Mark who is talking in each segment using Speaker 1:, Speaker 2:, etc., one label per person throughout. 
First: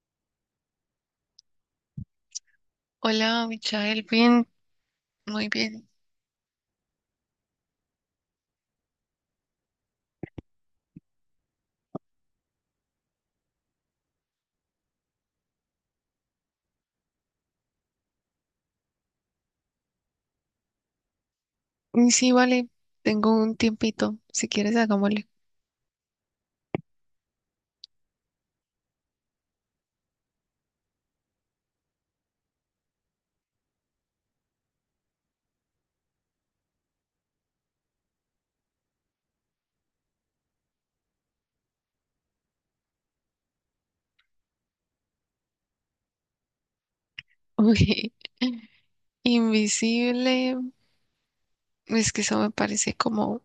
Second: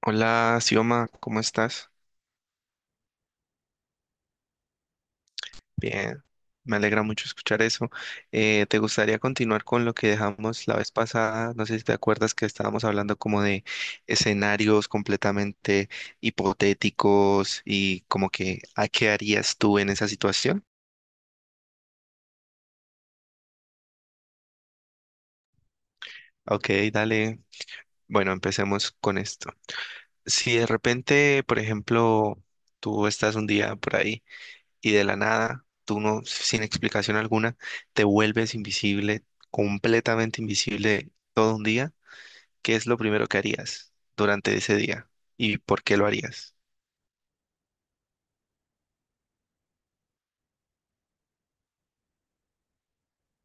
Speaker 1: Hola, Sioma, ¿cómo estás?
Speaker 2: Hola, Michael, bien, muy bien.
Speaker 1: Bien, me alegra mucho escuchar eso. ¿Te gustaría continuar con lo que dejamos la vez pasada? No sé si te acuerdas que estábamos hablando como de escenarios completamente hipotéticos y como que ¿a qué harías tú en esa situación?
Speaker 2: Sí, vale, tengo un tiempito, si quieres hagámosle.
Speaker 1: Ok, dale. Bueno, empecemos con esto. Si de repente, por ejemplo, tú estás un día por ahí. Y de la nada, tú no, sin explicación alguna, te vuelves invisible, completamente invisible todo un día, ¿qué es lo primero que harías durante ese día? ¿Y por qué lo harías?
Speaker 2: Uy, invisible, es que eso me parece como,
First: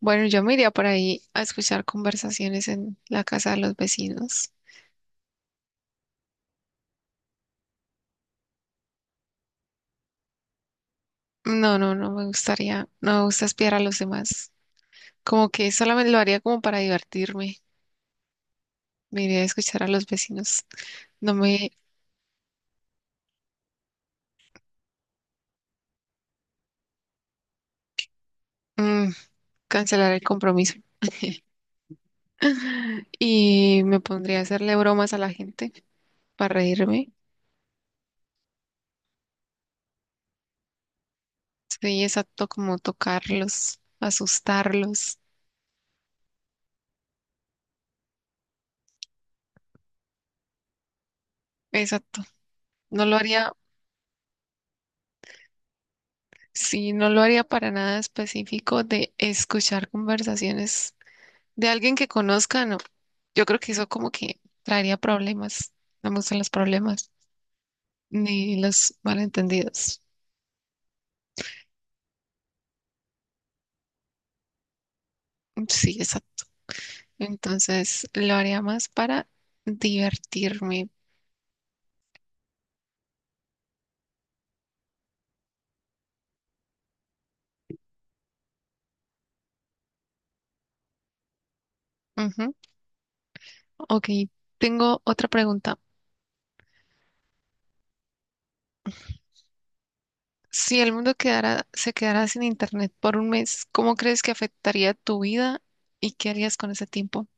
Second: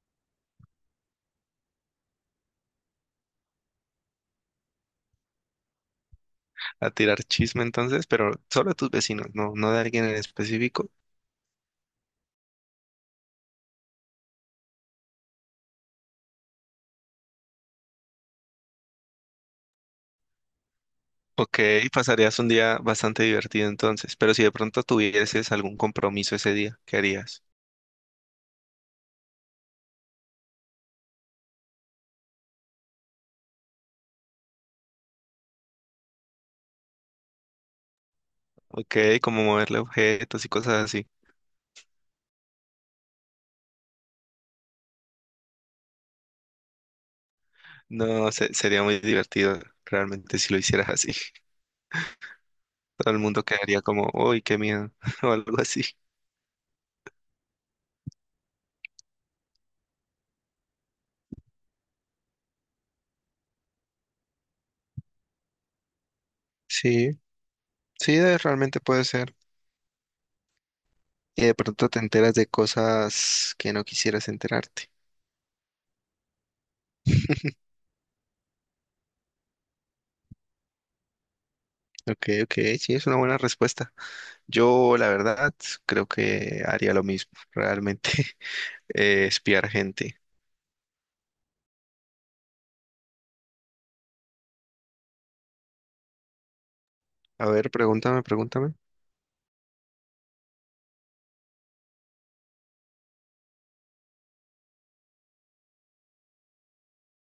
Speaker 2: bueno, yo me iría por ahí a escuchar conversaciones en la casa de los vecinos.
Speaker 1: ¿A tirar chisme entonces? Pero solo a tus vecinos, no, no de alguien en específico.
Speaker 2: No, no, no me gustaría, no me gusta espiar a los demás. Como que solamente lo haría como para divertirme. Me iría a escuchar a los vecinos. No
Speaker 1: Ok, pasarías un día bastante divertido entonces, pero si de pronto tuvieses algún compromiso ese día, ¿qué harías?
Speaker 2: mm, cancelar el compromiso. Y me pondría a hacerle bromas a la gente para reírme.
Speaker 1: Ok, como moverle objetos y cosas así.
Speaker 2: Sí, exacto, como tocarlos, asustarlos.
Speaker 1: No, sería muy divertido realmente si lo hicieras así.
Speaker 2: Exacto. No
Speaker 1: Todo
Speaker 2: lo
Speaker 1: el mundo
Speaker 2: haría,
Speaker 1: quedaría como, uy, qué miedo, o algo así.
Speaker 2: sí, no lo haría para nada específico de escuchar conversaciones de alguien que conozca, no. Yo creo que eso como que traería problemas. No me gustan los problemas
Speaker 1: Sí, sí,
Speaker 2: ni
Speaker 1: realmente
Speaker 2: los
Speaker 1: puede ser.
Speaker 2: malentendidos.
Speaker 1: Y de pronto te enteras de cosas que no quisieras enterarte.
Speaker 2: Sí, exacto. Entonces lo haría más para divertirme.
Speaker 1: Ok, ok, sí, es una buena respuesta. Yo, la verdad, creo que haría lo mismo, realmente. Espiar gente.
Speaker 2: Ujú. Ok, tengo otra pregunta.
Speaker 1: A ver, pregúntame, pregúntame.
Speaker 2: Si el mundo quedara, se quedara sin internet por un mes, ¿cómo crees que afectaría tu vida y qué harías con ese tiempo?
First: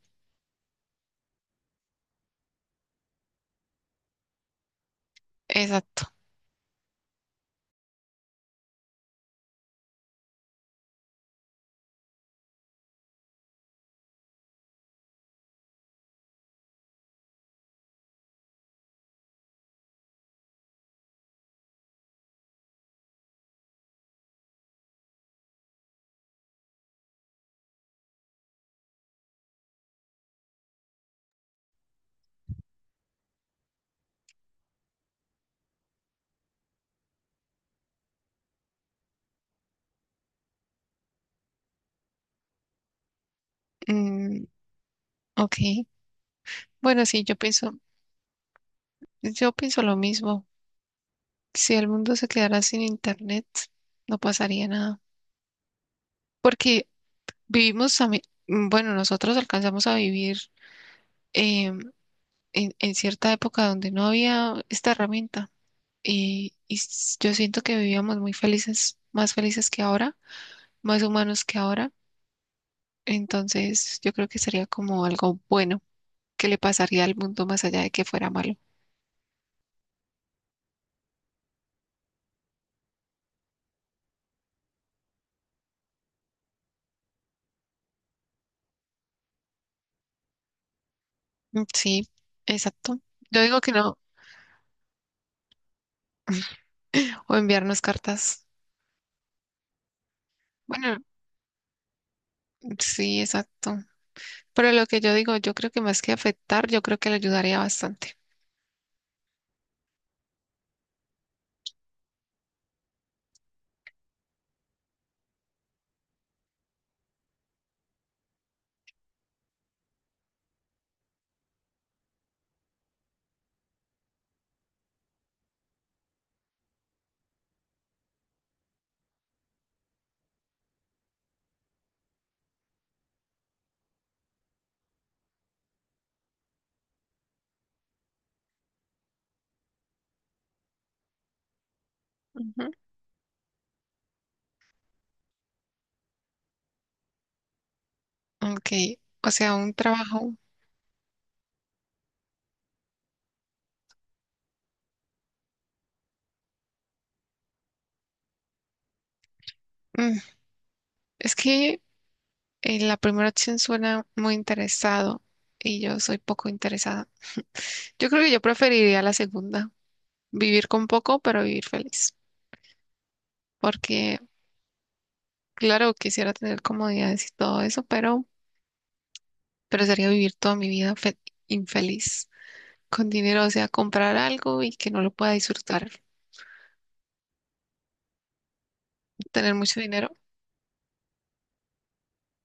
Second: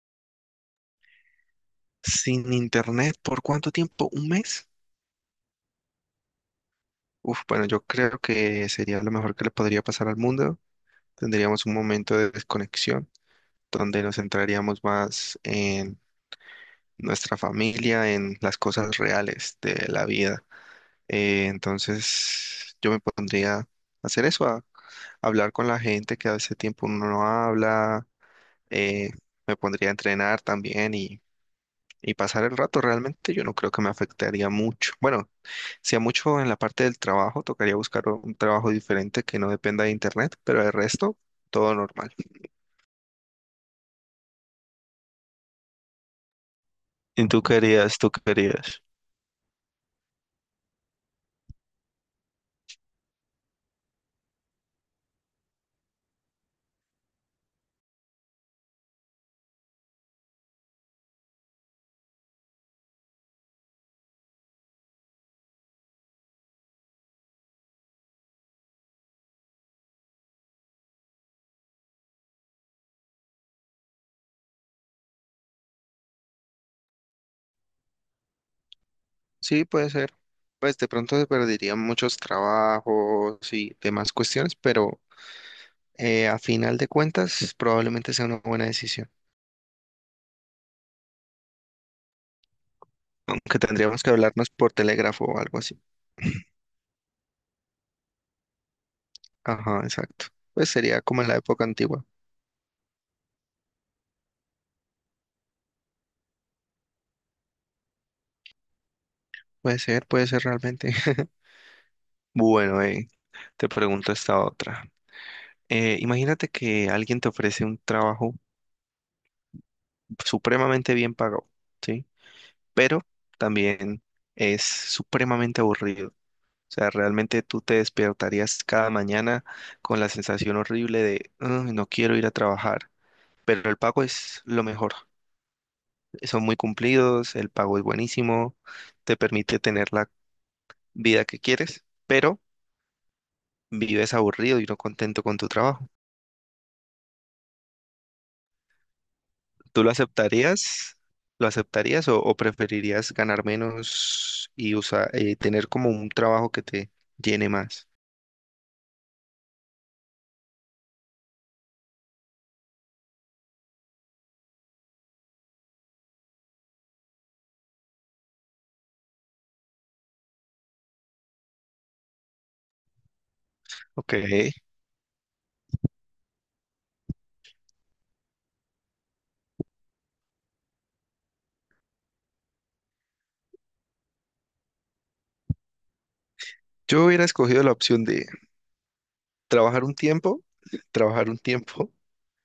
Speaker 1: ¿Sin internet por cuánto tiempo? ¿Un mes?
Speaker 2: Exacto.
Speaker 1: Uf, bueno, yo creo que sería lo mejor que le podría pasar al mundo. Tendríamos un momento de desconexión donde nos centraríamos más nuestra familia en las cosas reales de la vida. Entonces yo me pondría a hacer eso, a hablar con la gente que hace tiempo uno no habla, eh, me pondría a entrenar también y pasar el rato. Realmente yo no creo que me afectaría mucho. Bueno, si a mucho en la parte del trabajo, tocaría buscar un trabajo diferente que no dependa de internet, pero el resto, todo normal.
Speaker 2: Mm, ok. Bueno, sí,
Speaker 1: ¿Y tú querías, tú querías?
Speaker 2: yo pienso lo mismo. Si el mundo se quedara sin internet, no pasaría nada. Porque vivimos también, bueno, nosotros alcanzamos a vivir eh, en cierta época donde no había esta herramienta. Y, yo siento que vivíamos muy felices, más felices que ahora, más humanos que ahora. Entonces, yo creo que sería como algo bueno que le pasaría al mundo más allá de que fuera malo.
Speaker 1: Sí, puede ser. Pues de pronto se perderían muchos trabajos y demás cuestiones, pero a final de cuentas probablemente sea una buena decisión,
Speaker 2: Mm, sí, exacto. Yo
Speaker 1: aunque
Speaker 2: digo que no,
Speaker 1: tendríamos que hablarnos por telégrafo o algo así.
Speaker 2: o enviarnos cartas.
Speaker 1: Ajá, exacto. Pues
Speaker 2: Bueno,
Speaker 1: sería como en la época antigua.
Speaker 2: sí, exacto. Pero lo que yo digo, yo creo que más que afectar, yo creo que le ayudaría bastante.
Speaker 1: Puede ser realmente. Bueno, te pregunto esta otra. Imagínate que alguien te ofrece un trabajo supremamente bien pagado, ¿sí? Pero también es supremamente aburrido. O sea, realmente tú te despertarías cada mañana con la sensación horrible de, "Ay, no quiero ir a trabajar, pero el pago es lo mejor. Son muy cumplidos, el pago es buenísimo, te permite tener la vida que quieres, pero
Speaker 2: Ujú.
Speaker 1: vives aburrido y no contento con tu trabajo".
Speaker 2: Ok, o sea, un
Speaker 1: ¿Tú lo
Speaker 2: trabajo.
Speaker 1: aceptarías? ¿Lo aceptarías o preferirías ganar menos y tener como un trabajo que te llene más?
Speaker 2: mm, Es que en la primera opción suena muy interesado y yo soy poco interesada. Yo creo que yo preferiría la segunda, vivir con poco, pero vivir feliz,
Speaker 1: Ok,
Speaker 2: porque claro, quisiera tener comodidades y todo eso, pero sería vivir toda mi vida infeliz con dinero, o sea, comprar algo y que no lo pueda disfrutar.
Speaker 1: yo hubiera escogido la opción D.
Speaker 2: Tener mucho
Speaker 1: Trabajar un
Speaker 2: dinero,
Speaker 1: tiempo, trabajar un tiempo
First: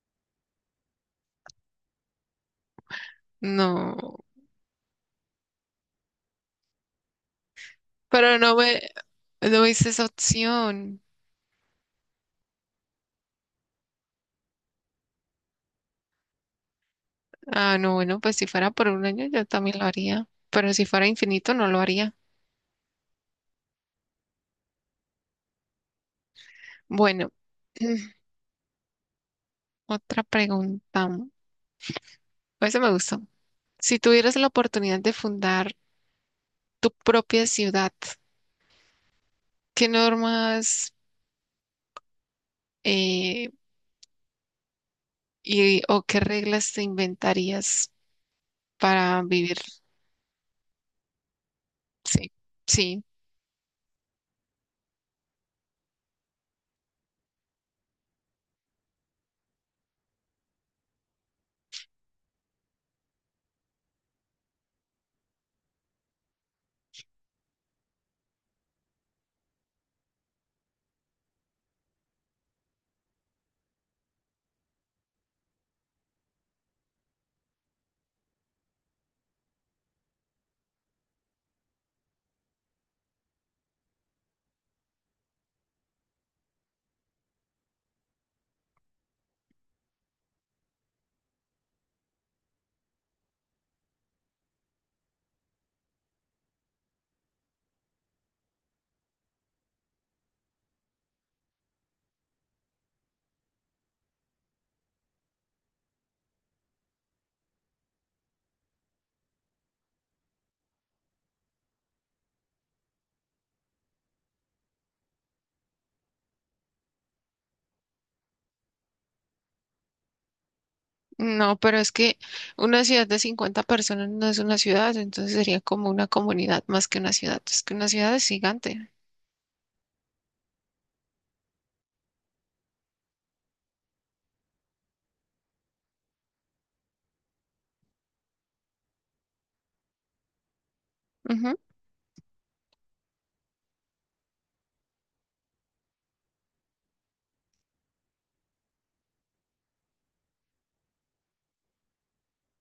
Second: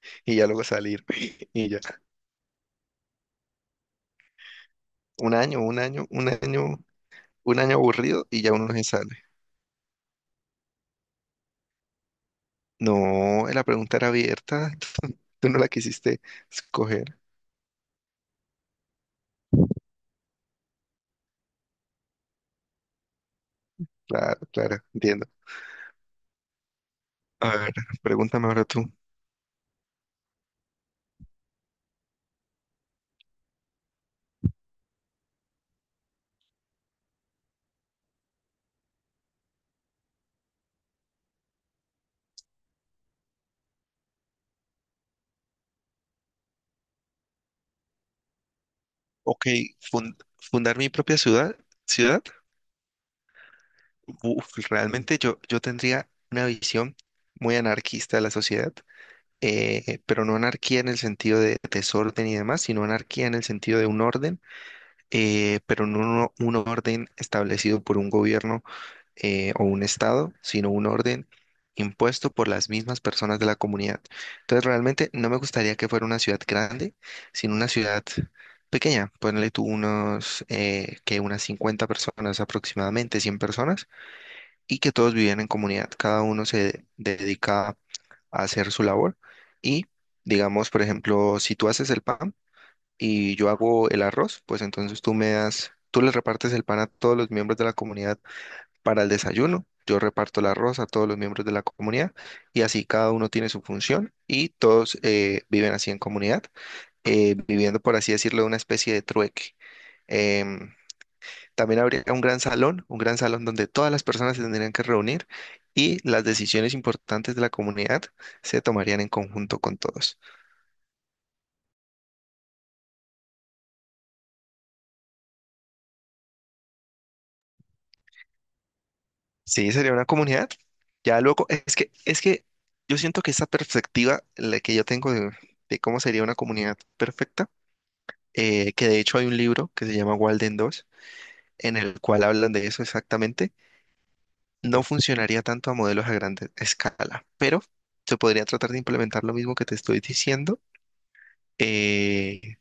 Speaker 1: y ya luego salir. Y ya.
Speaker 2: no,
Speaker 1: Un año, un año, un año, un año aburrido
Speaker 2: pero
Speaker 1: y ya
Speaker 2: no
Speaker 1: uno no
Speaker 2: me,
Speaker 1: se sale.
Speaker 2: no hice esa opción.
Speaker 1: No, la pregunta era abierta. Tú no la quisiste escoger.
Speaker 2: Ah, no, bueno, pues si fuera por un año yo también lo haría, pero si fuera infinito no lo haría.
Speaker 1: Claro, claro, entiendo.
Speaker 2: Bueno.
Speaker 1: A ver, pregúntame ahora tú.
Speaker 2: Otra pregunta. Ese me gustó. Si tuvieras la oportunidad de fundar tu propia ciudad, ¿qué normas eh, y, o qué reglas te inventarías para
Speaker 1: Ok,
Speaker 2: vivir?
Speaker 1: fundar mi propia ciudad, ciudad.
Speaker 2: Sí, sí.
Speaker 1: Uf, realmente yo tendría una visión muy anarquista de la sociedad, pero no anarquía en el sentido de desorden y demás, sino anarquía en el sentido de un orden pero no un orden establecido por un gobierno o un estado, sino un orden impuesto por las mismas personas de la comunidad. Entonces, realmente no me gustaría que fuera una ciudad grande, sino una ciudad pequeña. Ponle tú unos, que unas 50 personas aproximadamente, 100 personas, y que todos vivían en comunidad. Cada uno se dedica a hacer su labor y, digamos, por ejemplo, si tú haces el pan, y yo hago el arroz, pues entonces tú me das, tú le repartes el pan a todos los miembros de la comunidad para el desayuno, yo reparto el arroz a todos los miembros de la comunidad y así cada uno tiene su función y todos viven así en comunidad, viviendo por así decirlo una especie de trueque. Em, También habría un gran salón donde todas las personas se tendrían que reunir y las decisiones importantes de la comunidad se tomarían en conjunto con todos.
Speaker 2: No, pero es que una ciudad de 50 personas no es una ciudad, entonces sería como una comunidad más que una ciudad. Es que una ciudad es gigante.
Speaker 1: Sí, sería una comunidad. Ya luego, es que yo siento que esa perspectiva la que yo tengo de, cómo sería una comunidad perfecta, que de hecho hay un libro que se llama Walden dos, en el cual hablan de eso exactamente, no funcionaría tanto a modelos a gran escala, pero se podría tratar de implementar lo mismo que te estoy diciendo eh,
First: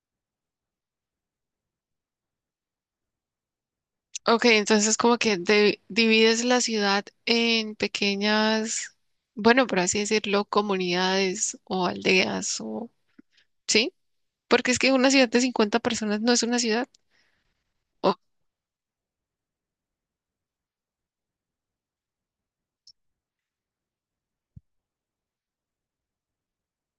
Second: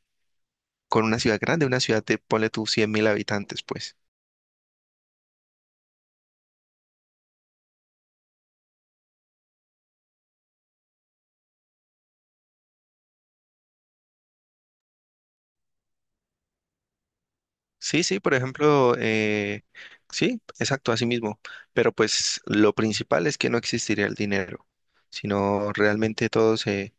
Speaker 1: con una ciudad grande, una ciudad de, ponle tú, 100.000 habitantes, pues.
Speaker 2: Ok, entonces como que divides la ciudad en pequeñas, bueno, por así decirlo, comunidades o aldeas o, ¿sí? Porque es que una ciudad de 50 personas no es una ciudad.
Speaker 1: Sí,
Speaker 2: Oh,
Speaker 1: sí, por ejemplo, sí, exacto, así mismo. Pero pues lo principal es que no existiría el dinero, sino realmente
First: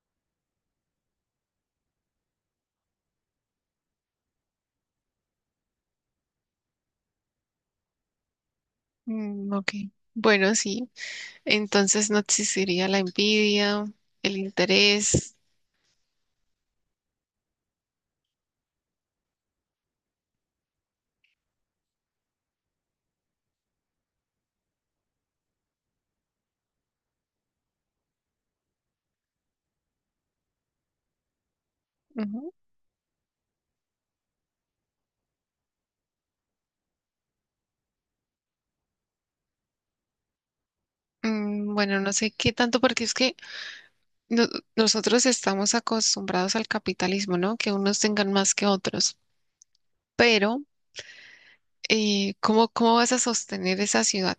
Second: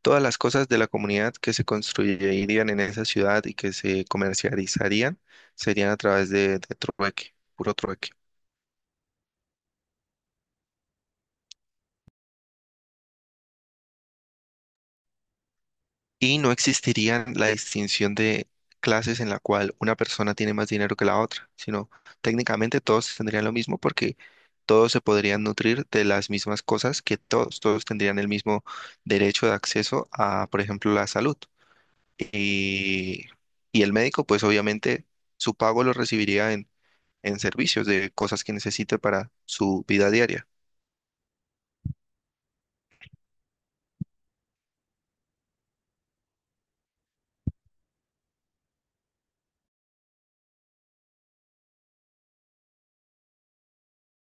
Speaker 1: todas las cosas de la comunidad que se construirían en esa ciudad y que se comercializarían serían a través de, trueque, puro trueque.
Speaker 2: mm, ok. Bueno, sí. Entonces no existiría la envidia, el interés.
Speaker 1: Y no existiría la distinción de clases en la cual una persona tiene más dinero que la otra, sino técnicamente todos tendrían lo mismo porque todos se podrían nutrir de las mismas cosas que todos, todos tendrían el mismo derecho de acceso a, por ejemplo, la salud.
Speaker 2: Ujú.
Speaker 1: Y, y el médico, pues obviamente su pago lo recibiría en servicios de cosas que necesite para su vida diaria.
Speaker 2: Mm, bueno, no sé qué tanto, porque es que no- nosotros estamos acostumbrados al capitalismo, ¿no? Que unos tengan más que otros. Pero ¿cómo, cómo vas a sostener esa ciudad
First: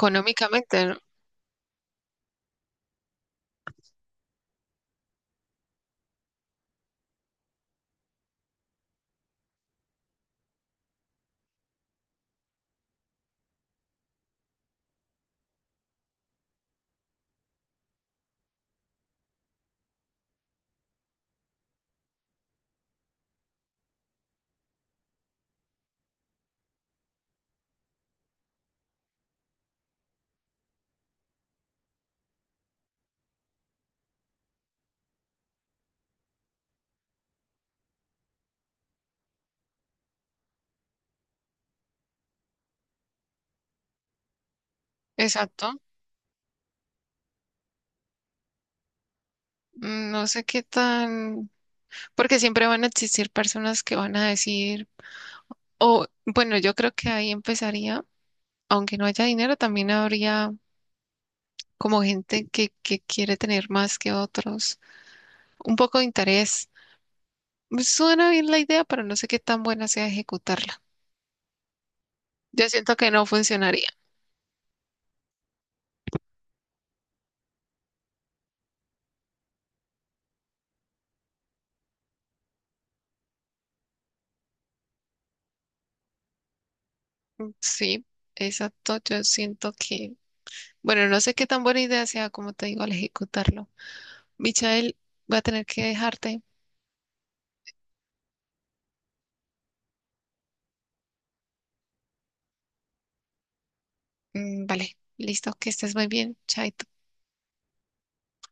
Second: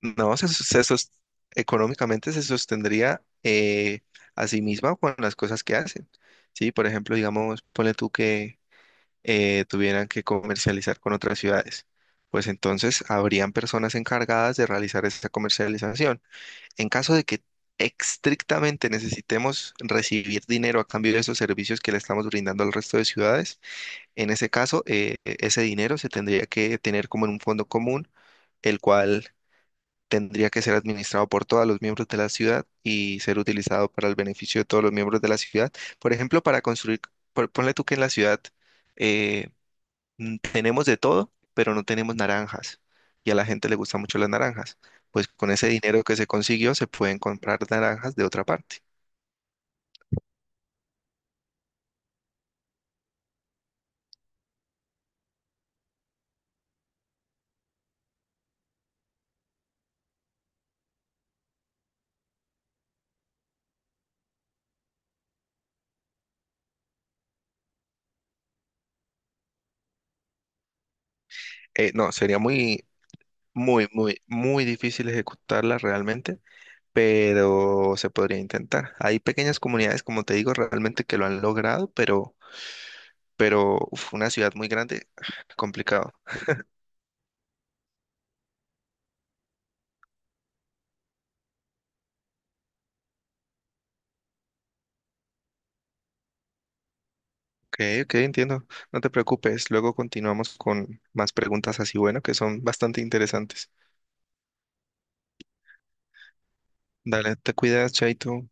Speaker 1: No,
Speaker 2: no?
Speaker 1: económicamente se sostendría a sí misma con las cosas que hacen. Sí, por ejemplo, digamos, ponle tú que tuvieran que comercializar con otras ciudades. Pues entonces habrían personas encargadas de realizar esta comercialización. En caso de que estrictamente necesitemos recibir dinero a cambio de esos servicios que le estamos brindando al resto de ciudades, en ese caso, ese dinero se tendría que tener como en un fondo común, el cual tendría que ser administrado por todos los miembros de la ciudad y ser utilizado para el beneficio de todos los miembros de la ciudad. Por ejemplo, para construir, ponle tú que en la ciudad eh, tenemos de todo, pero no tenemos naranjas y a la gente le gustan mucho las naranjas. Pues con ese
Speaker 2: Exacto.
Speaker 1: dinero que se consiguió se pueden comprar naranjas de otra parte.
Speaker 2: Mm, no sé qué tan, porque siempre van a existir personas que van a decir, o bueno, yo creo que ahí empezaría, aunque no haya dinero, también habría como gente que quiere tener más que otros, un poco de interés. Pues, suena bien la idea, pero no sé qué tan buena sea ejecutarla.
Speaker 1: No, sería
Speaker 2: Yo
Speaker 1: muy,
Speaker 2: siento que no funcionaría.
Speaker 1: muy, muy, muy difícil ejecutarla realmente, pero se podría intentar. Hay pequeñas comunidades, como te digo, realmente que lo han logrado, pero uf, una ciudad muy grande, complicado.
Speaker 2: Mm, sí, exacto. Yo siento que bueno, no sé qué tan buena idea sea, como te digo, al ejecutarlo. Michael, voy a tener que dejarte.
Speaker 1: Ok, ok, entiendo. No te preocupes. Luego continuamos con más preguntas así, bueno, que son bastante interesantes.
Speaker 2: Mm, vale, listo, que estés muy bien. Chaito.
Speaker 1: Dale, te cuidas, Chaito.